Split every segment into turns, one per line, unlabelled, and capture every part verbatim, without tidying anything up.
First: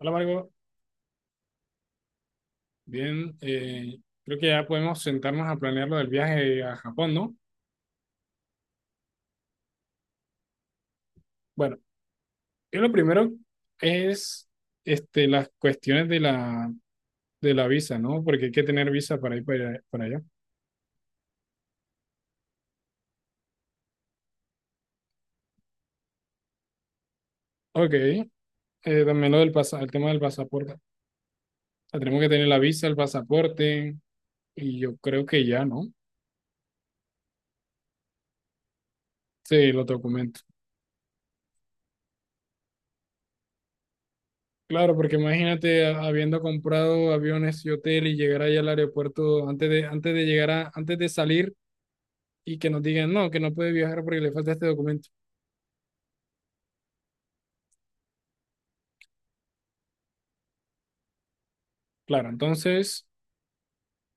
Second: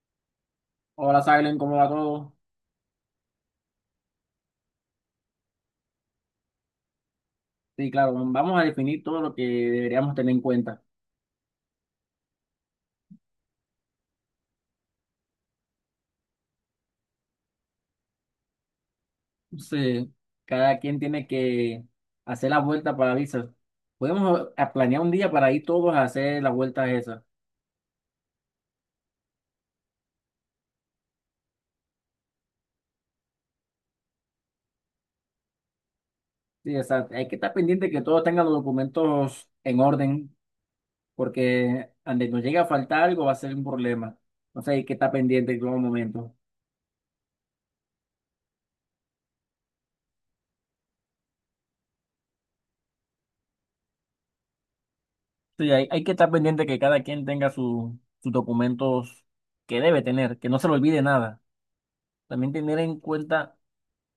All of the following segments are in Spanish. Hola, Margot.
Hola, Silen, ¿cómo va todo?
Bien, eh, creo que ya podemos sentarnos a planear lo del viaje a Japón, ¿no?
Sí, claro, vamos a definir todo lo que deberíamos tener en cuenta.
Bueno, yo lo primero es este, las cuestiones de la, de la visa, ¿no? Porque hay que tener visa para ir para, allá. para
Entonces,
allá.
cada quien tiene que hacer la vuelta para visas. Podemos a- a planear un día para ir todos a hacer las vueltas esas.
Ok, eh, también lo del pasa- el tema del pasaporte. O sea, tenemos que tener la visa, el pasaporte y yo creo que ya, ¿no?
Sí, o sea, hay que estar pendiente que todos tengan los documentos
Sí,
en
los
orden,
documentos.
porque donde nos llegue a faltar algo va a ser un problema. Entonces, hay que
Claro,
estar
porque
pendiente en todo
imagínate a-
momento.
habiendo comprado aviones y hotel y llegar allá al aeropuerto antes de, antes de llegar a, antes de salir y que nos digan, no, que no puede viajar porque le falta este documento.
Sí, hay, hay que estar pendiente que cada quien tenga su- sus documentos que debe tener, que no se le olvide nada.
Claro,
También tener en
entonces,
cuenta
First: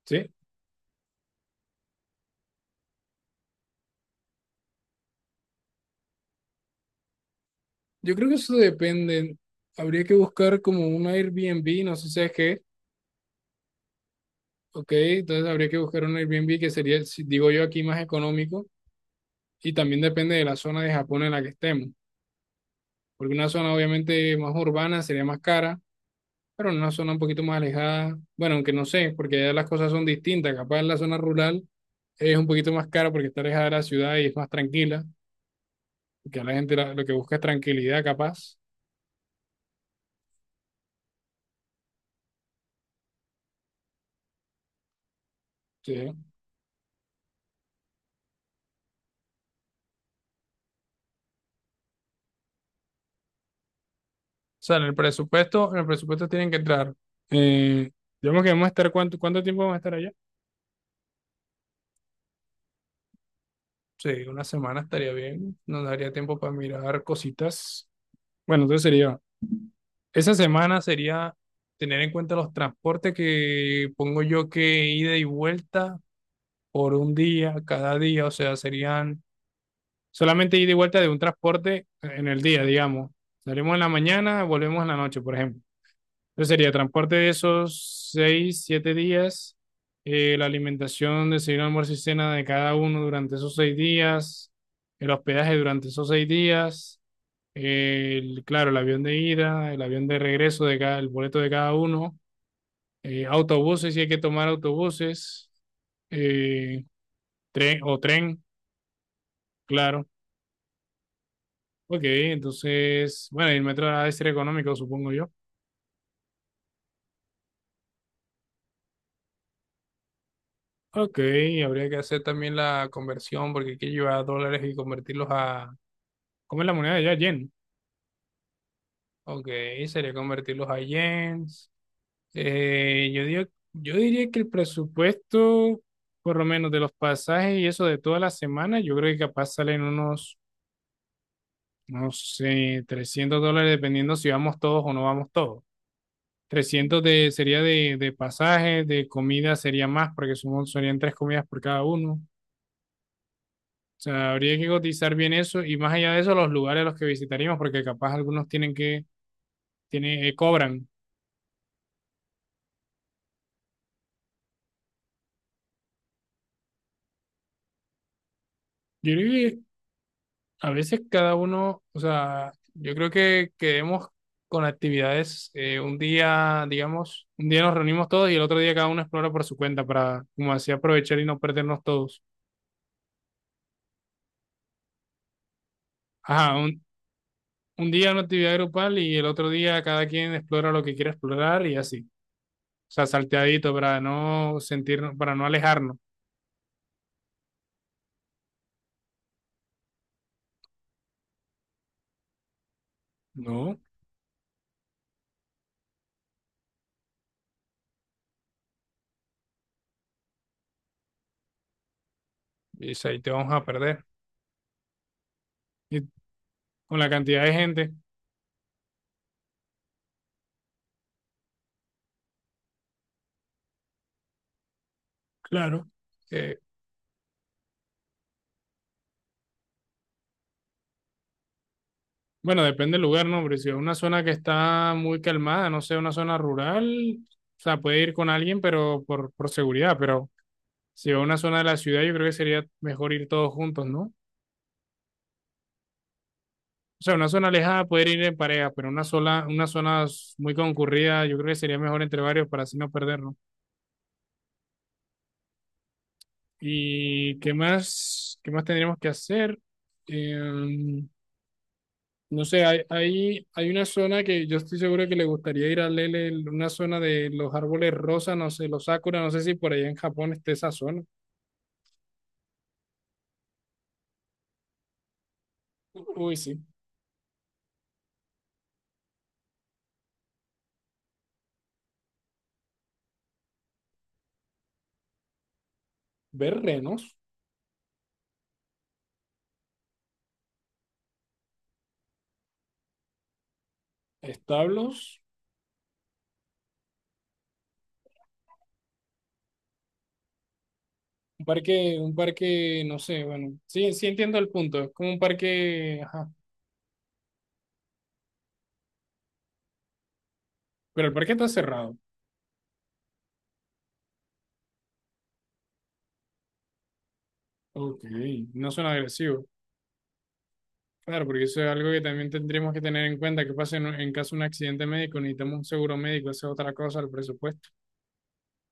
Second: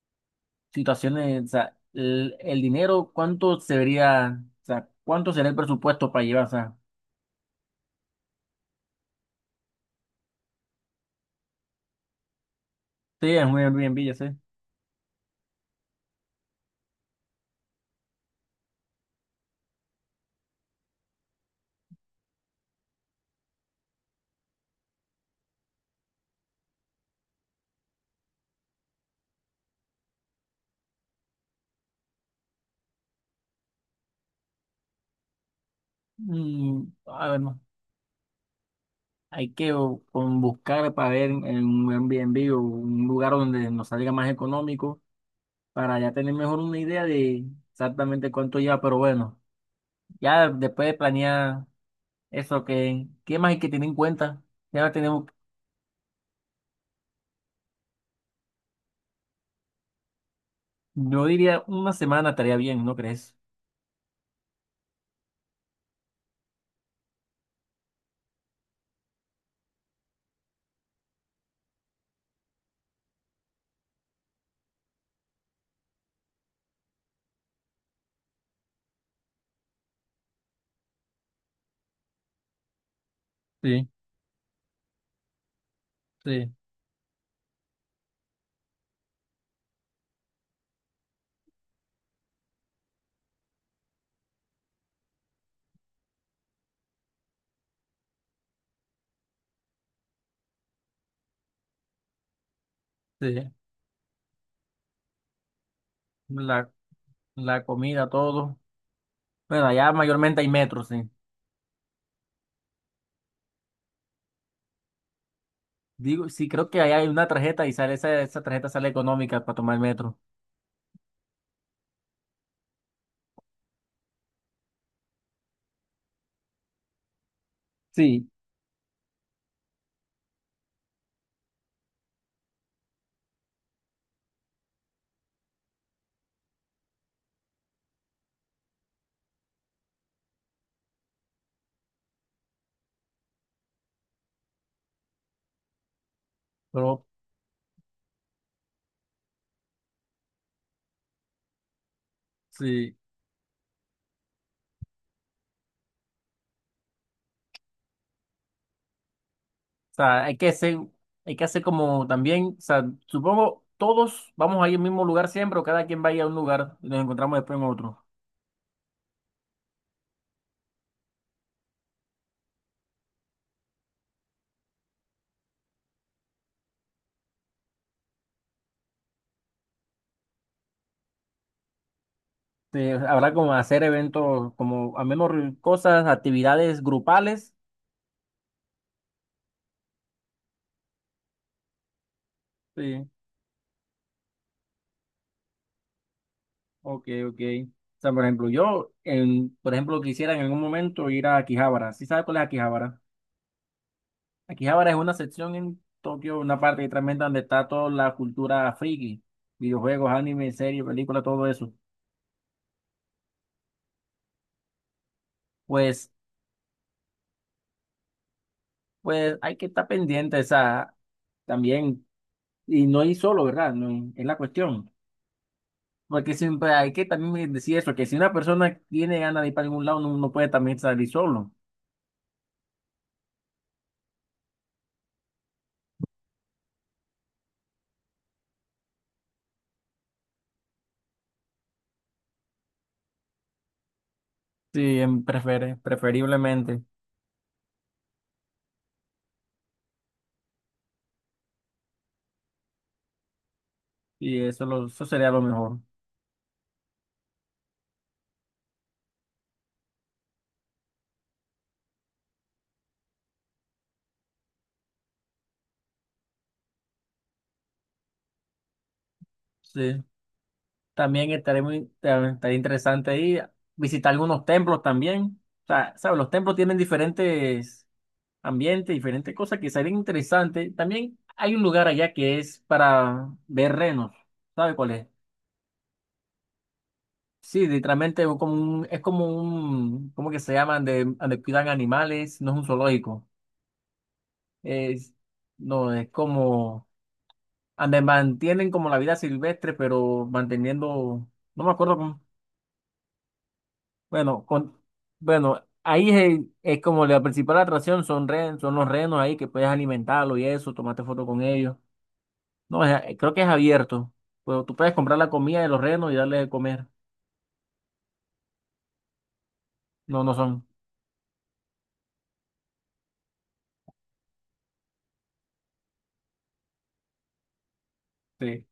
sí,
situaciones, o sea, el, el dinero, ¿cuánto se vería, o sea, cuánto sería el presupuesto para llevar? O sea,
yo creo que eso depende. Habría que buscar como un Airbnb, no sé si es que,
sí, es un Airbnb, ya sé.
ok, entonces habría que buscar un Airbnb que sería, si- digo yo, aquí más económico y también depende de la zona de Japón en la que estemos, porque una zona obviamente más urbana sería más cara, pero en una zona un poquito más alejada, bueno, aunque no sé, porque allá las cosas son distintas, capaz en la zona rural es un poquito más cara porque está alejada de la ciudad y es más tranquila, porque a la gente
Mm,
la- lo que
a
busca
ver,
es
no,
tranquilidad capaz.
hay que o, con buscar para ver en un Airbnb o un lugar donde nos salga más económico
Sí.
para
O
ya tener mejor una idea de exactamente cuánto lleva, pero bueno, ya después de planear eso, que ¿qué más hay que tener en cuenta?
sea, en
Ya
el
tenemos,
presupuesto, en el presupuesto tienen que entrar. Eh, digamos que vamos a estar, ¿cuánto, cuánto tiempo vamos a estar allá?
yo diría una semana estaría bien, ¿no crees?
Sí, una semana estaría bien. Nos daría tiempo para mirar cositas. Bueno, entonces sería, esa semana sería tener en cuenta los transportes que pongo yo que ida y vuelta por un día, cada día. O sea, serían solamente ida y vuelta de un transporte en el día, digamos. Salimos en
Sí,
la mañana, volvemos en la noche, por ejemplo. Entonces
sí,
sería transporte de esos seis, siete días, eh, la alimentación, desayuno, almuerzo y cena de cada uno durante esos seis días, el hospedaje durante esos seis días, el, claro, el avión de ida, el avión de regreso de cada, el boleto de cada uno, eh,
sí.
autobuses, si hay que tomar autobuses, eh,
La
tren o
comida,
tren,
todo. Bueno, allá
claro.
mayormente hay metro, sí.
Ok, entonces, bueno, y el metro ha de ser económico, supongo yo.
Digo, sí, creo que allá hay una tarjeta y sale esa, esa tarjeta sale económica para tomar el metro.
Ok, habría que hacer también la conversión porque hay que llevar dólares y convertirlos a. ¿Cómo es la moneda de allá? Yen.
Sí.
Ok, sería convertirlos a yens. Eh, yo digo, yo diría que el presupuesto, por lo menos de los pasajes y eso de toda la semana, yo creo que capaz salen unos, no sé, trescientos dólares dependiendo si vamos todos o no vamos todos. Trescientos
Pero
de, sería de, de pasajes, de comida sería más porque somos, serían tres comidas por cada uno.
sí,
O sea, habría que cotizar bien eso y más allá de eso, los lugares a los que visitaríamos, porque capaz algunos tienen que,
o
tienen,
sea,
eh,
hay que hacer,
cobran.
hay que hacer como también, o sea, supongo todos vamos a ir al mismo lugar siempre, o cada quien va a ir a un lugar y nos encontramos después en otro.
Yo creo que a veces cada uno, o sea, yo creo que quedemos con actividades, eh, un día, digamos, un día nos reunimos todos y el otro día cada uno explora por su cuenta para, como así, aprovechar y no perdernos todos.
Sí, habrá como hacer eventos, como al menos re- cosas,
Ajá,
actividades
un,
grupales.
un día una actividad grupal y el otro día cada quien explora lo que quiere explorar y así. O sea,
Sí,
salteadito para no sentirnos, para no alejarnos.
ok, ok. O sea, por ejemplo, yo, en, por ejemplo, quisiera en algún momento ir a Akihabara. ¿Sí sabes cuál es Akihabara?
No,
Aquí ahora es una sección en Tokio, una parte que tremenda donde está toda la cultura friki, videojuegos, anime, series, películas, todo eso.
y ahí te vamos a perder. Y
Pues,
con la cantidad de gente,
pues hay que estar pendiente esa también, y no hay solo, ¿verdad? No hay... es la cuestión.
claro.
Porque
que,
siempre hay que también decir eso, que si una persona tiene ganas de ir para algún lado, no, no puede también salir solo.
bueno, depende del lugar, ¿no? Pero si es una zona que está muy calmada, no sé, una zona rural, o sea, puede ir con alguien, pero por, por seguridad, pero si es una zona de la ciudad, yo creo que sería mejor ir todos juntos, ¿no?
Sí, em, prefere, preferiblemente.
O sea, una zona alejada poder ir en pareja, pero una sola, una zona muy concurrida, yo creo que sería mejor entre varios para así no perdernos.
Y eso, lo, eso sería lo mejor.
¿Y qué más, qué más tendríamos que hacer? Eh, No sé, hay, hay, hay una zona que yo estoy seguro que le gustaría ir a Lele, el- una zona de los árboles rosas, no sé, los sakura, no sé si por allá en
Sí.
Japón esté esa zona.
También estaría muy ta- estaría interesante ahí visitar algunos templos también. O sea, ¿sabes? Los
Uy,
templos
sí.
tienen diferentes ambientes, diferentes cosas que serían interesantes. También hay un lugar allá que es para ver renos. ¿Sabe cuál es?
Ver renos,
Sí, literalmente es como un, es como un, ¿cómo que se llaman? De, donde cuidan animales, no es un zoológico. Es,
establos,
no, es como, donde mantienen como la vida silvestre, pero manteniendo,
un
no me
parque, un
acuerdo.
parque, no sé, bueno, sí, sí entiendo
Bueno,
el
con,
punto, es como un
bueno,
parque,
ahí
ajá,
es, es como la principal atracción son, ren- son los renos ahí que puedes alimentarlo y eso, tomarte
pero el
foto
parque
con
está
ellos.
cerrado.
No, es- creo que es abierto. Pero tú puedes comprar la comida de los renos y darle de comer.
Ok, no suena agresivo.
No, no son.
Claro, porque eso es algo que también tendríamos que tener en cuenta, que pasa en, en caso de un accidente médico, necesitamos un seguro médico, esa es otra cosa, el presupuesto.
Sí,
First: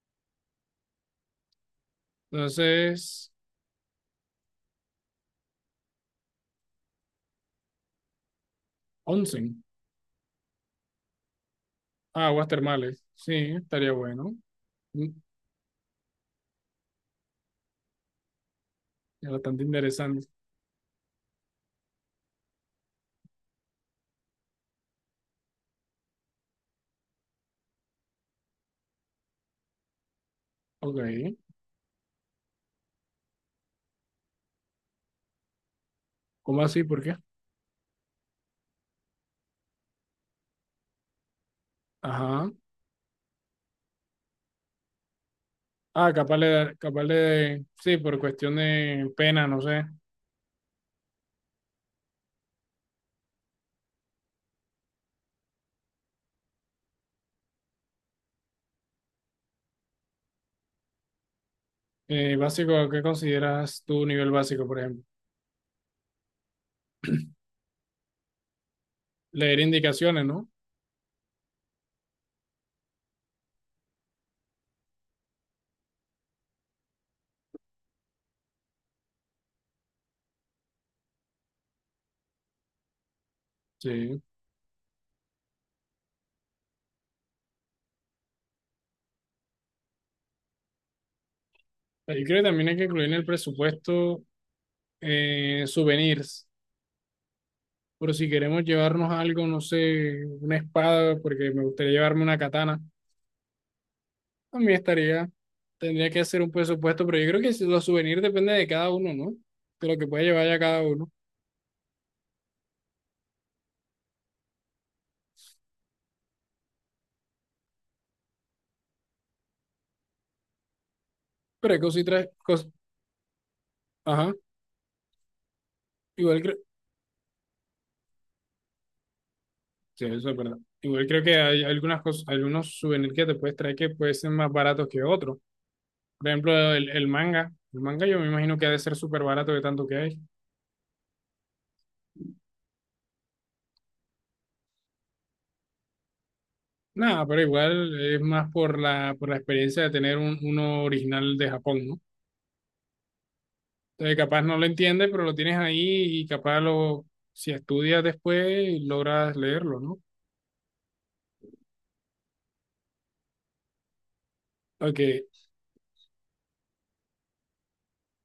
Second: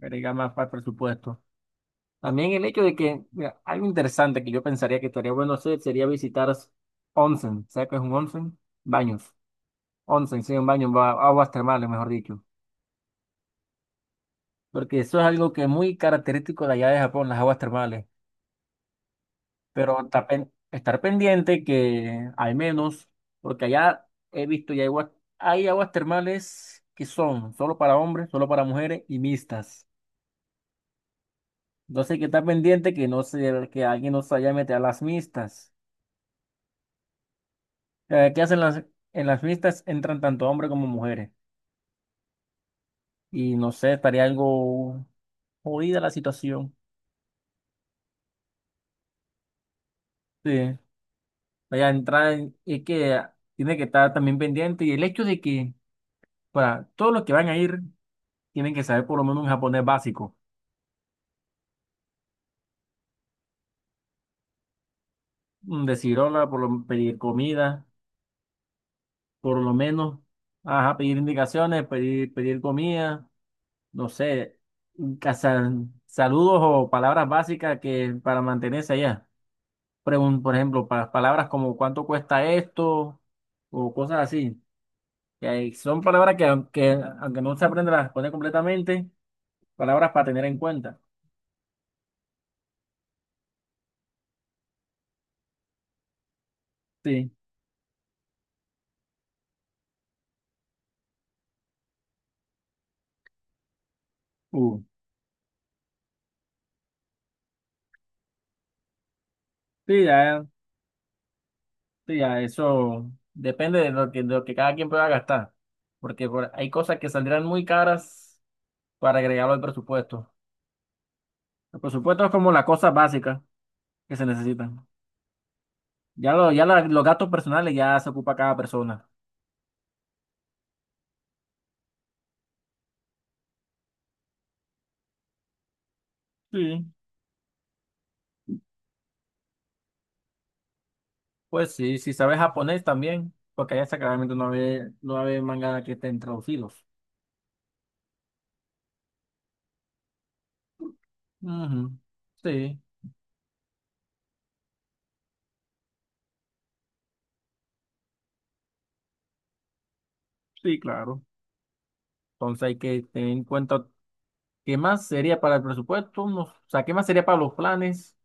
agrega más para el presupuesto. También el hecho de que,
Entonces,
mira, algo interesante que yo pensaría que estaría bueno hacer sería visitar onsen. ¿Sabes qué es un onsen? Baños.
onsen.
Onsen, sí, un baño, ba- aguas termales, mejor
Ah,
dicho.
aguas termales. Sí, estaría bueno.
Porque
Mm,
eso es algo que es muy característico de allá de Japón, las aguas termales.
Es bastante
Pero
interesante.
estar, pen- estar pendiente que al menos, porque allá he visto y hay aguas, hay aguas termales que son solo para hombres, solo para mujeres y mixtas.
Ok.
Entonces hay que estar pendiente que no se, que alguien no se vaya a meter a las mixtas.
¿Cómo así? ¿Por qué?
Eh, ¿Qué hacen las, en las mixtas? Entran tanto hombres como mujeres.
Ajá.
Y no sé, estaría algo jodida la
Ah, capaz
situación.
de, capaz de, sí, por cuestión de pena, no sé.
Sí. Vaya a entrar en- es que tiene que estar también pendiente. Y el hecho de que para todos los que van a ir tienen que saber por lo menos un japonés básico.
Eh, básico, ¿qué consideras tu nivel básico, por ejemplo?
mm, de cirola, por lo- pedir comida, por
Leer
lo menos,
indicaciones, ¿no?
ajá, pedir indicaciones, pedir, pedir comida, no sé, casa- saludos o palabras básicas que para mantenerse allá. Pregun- por ejemplo, pa- palabras como cuánto cuesta esto o cosas
Sí.
así. Que hay- son palabras que aunque, aunque no se aprende a responder completamente, palabras para tener en cuenta.
Yo creo que también hay que incluir en el presupuesto eh, souvenirs.
Sí.
Por si queremos llevarnos algo, no sé, una espada, porque me gustaría llevarme una katana. A mí
Uh,
estaría, tendría que hacer un presupuesto, pero yo creo que si los souvenirs depende de cada uno, ¿no? De lo
sí,
que puede llevar
ya.
ya cada uno.
Sí, ya, eso depende de lo que, de lo que cada quien pueda gastar, porque por- hay cosas que saldrán muy caras para agregarlo al presupuesto.
Pero hay
El presupuesto
cositas,
es como la
cos-
cosa básica que se
ajá,
necesitan. Ya,
igual
lo,
creo,
ya la- los gastos personales ya se ocupa cada persona.
sí, eso es verdad. Igual creo que hay algunas cosas, algunos souvenirs que te puedes traer que pueden ser más baratos que otros. Por ejemplo,
Sí.
el, el manga. El manga yo me imagino que ha de ser súper barato de tanto que hay.
Pues sí, si sabes japonés también, porque allá claramente no hay, no hay manga que estén traducidos.
Nada, pero igual es más por la, por la experiencia de tener un, uno original de Japón,
Ujú.
¿no?
Sí,
Entonces, capaz no lo entiendes, pero lo tienes ahí y capaz lo, si estudias después, logras leerlo, ¿no?
sí, claro. Entonces hay que tener en cuenta qué
Ok,
más sería para el presupuesto, no- o sea, qué más sería para los planes.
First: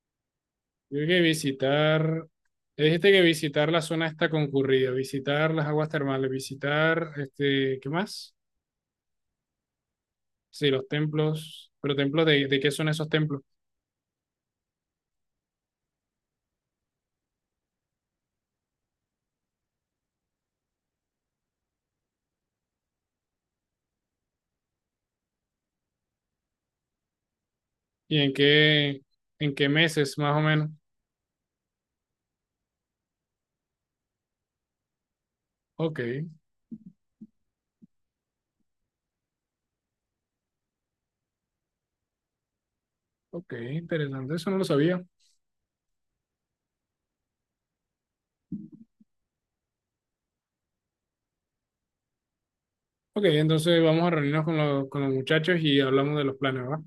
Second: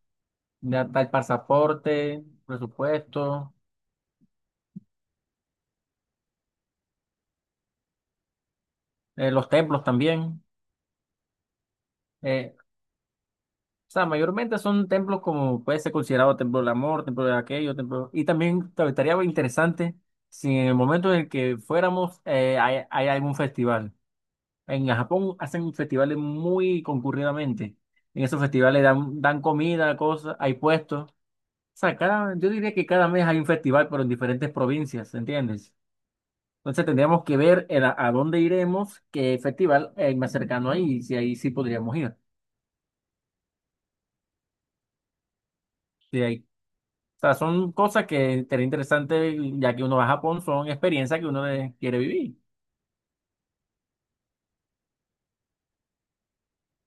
Ya está
creo
el
que
pasaporte,
visitar, dijiste que
presupuesto,
visitar la zona está concurrida, visitar las aguas termales, visitar, este, ¿qué más?
eh, los templos también.
Sí, los templos, pero templos de,
Eh,
de qué son esos templos
o sea, mayormente son templos como puede ser considerado templo del amor, templo de aquello, templo... Y también tal- estaría interesante si en el momento en el que fuéramos eh, hay, hay algún festival. En Japón hacen festivales muy concurridamente.
y
En
en
esos festivales
qué,
dan, dan
en qué
comida,
meses más
cosas,
o
hay
menos.
puestos. O sea, cada, yo diría que cada mes hay un festival, pero en diferentes provincias, ¿entiendes?
Ok,
Entonces tendríamos que ver el a, a dónde iremos, qué festival hay más cercano ahí, y si ahí sí podríamos ir.
ok, interesante, eso no lo sabía.
Si hay- O sea, son cosas que sería interesante, ya que uno va a Japón, son experiencias que uno eh, quiere vivir.
Ok, entonces vamos a reunirnos con los, con los muchachos y hablamos de los planes, ¿va?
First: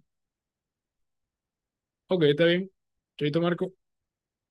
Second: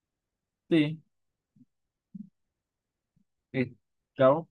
Sí,
Ok, está bien. Chaito, Marco.
eh, claro.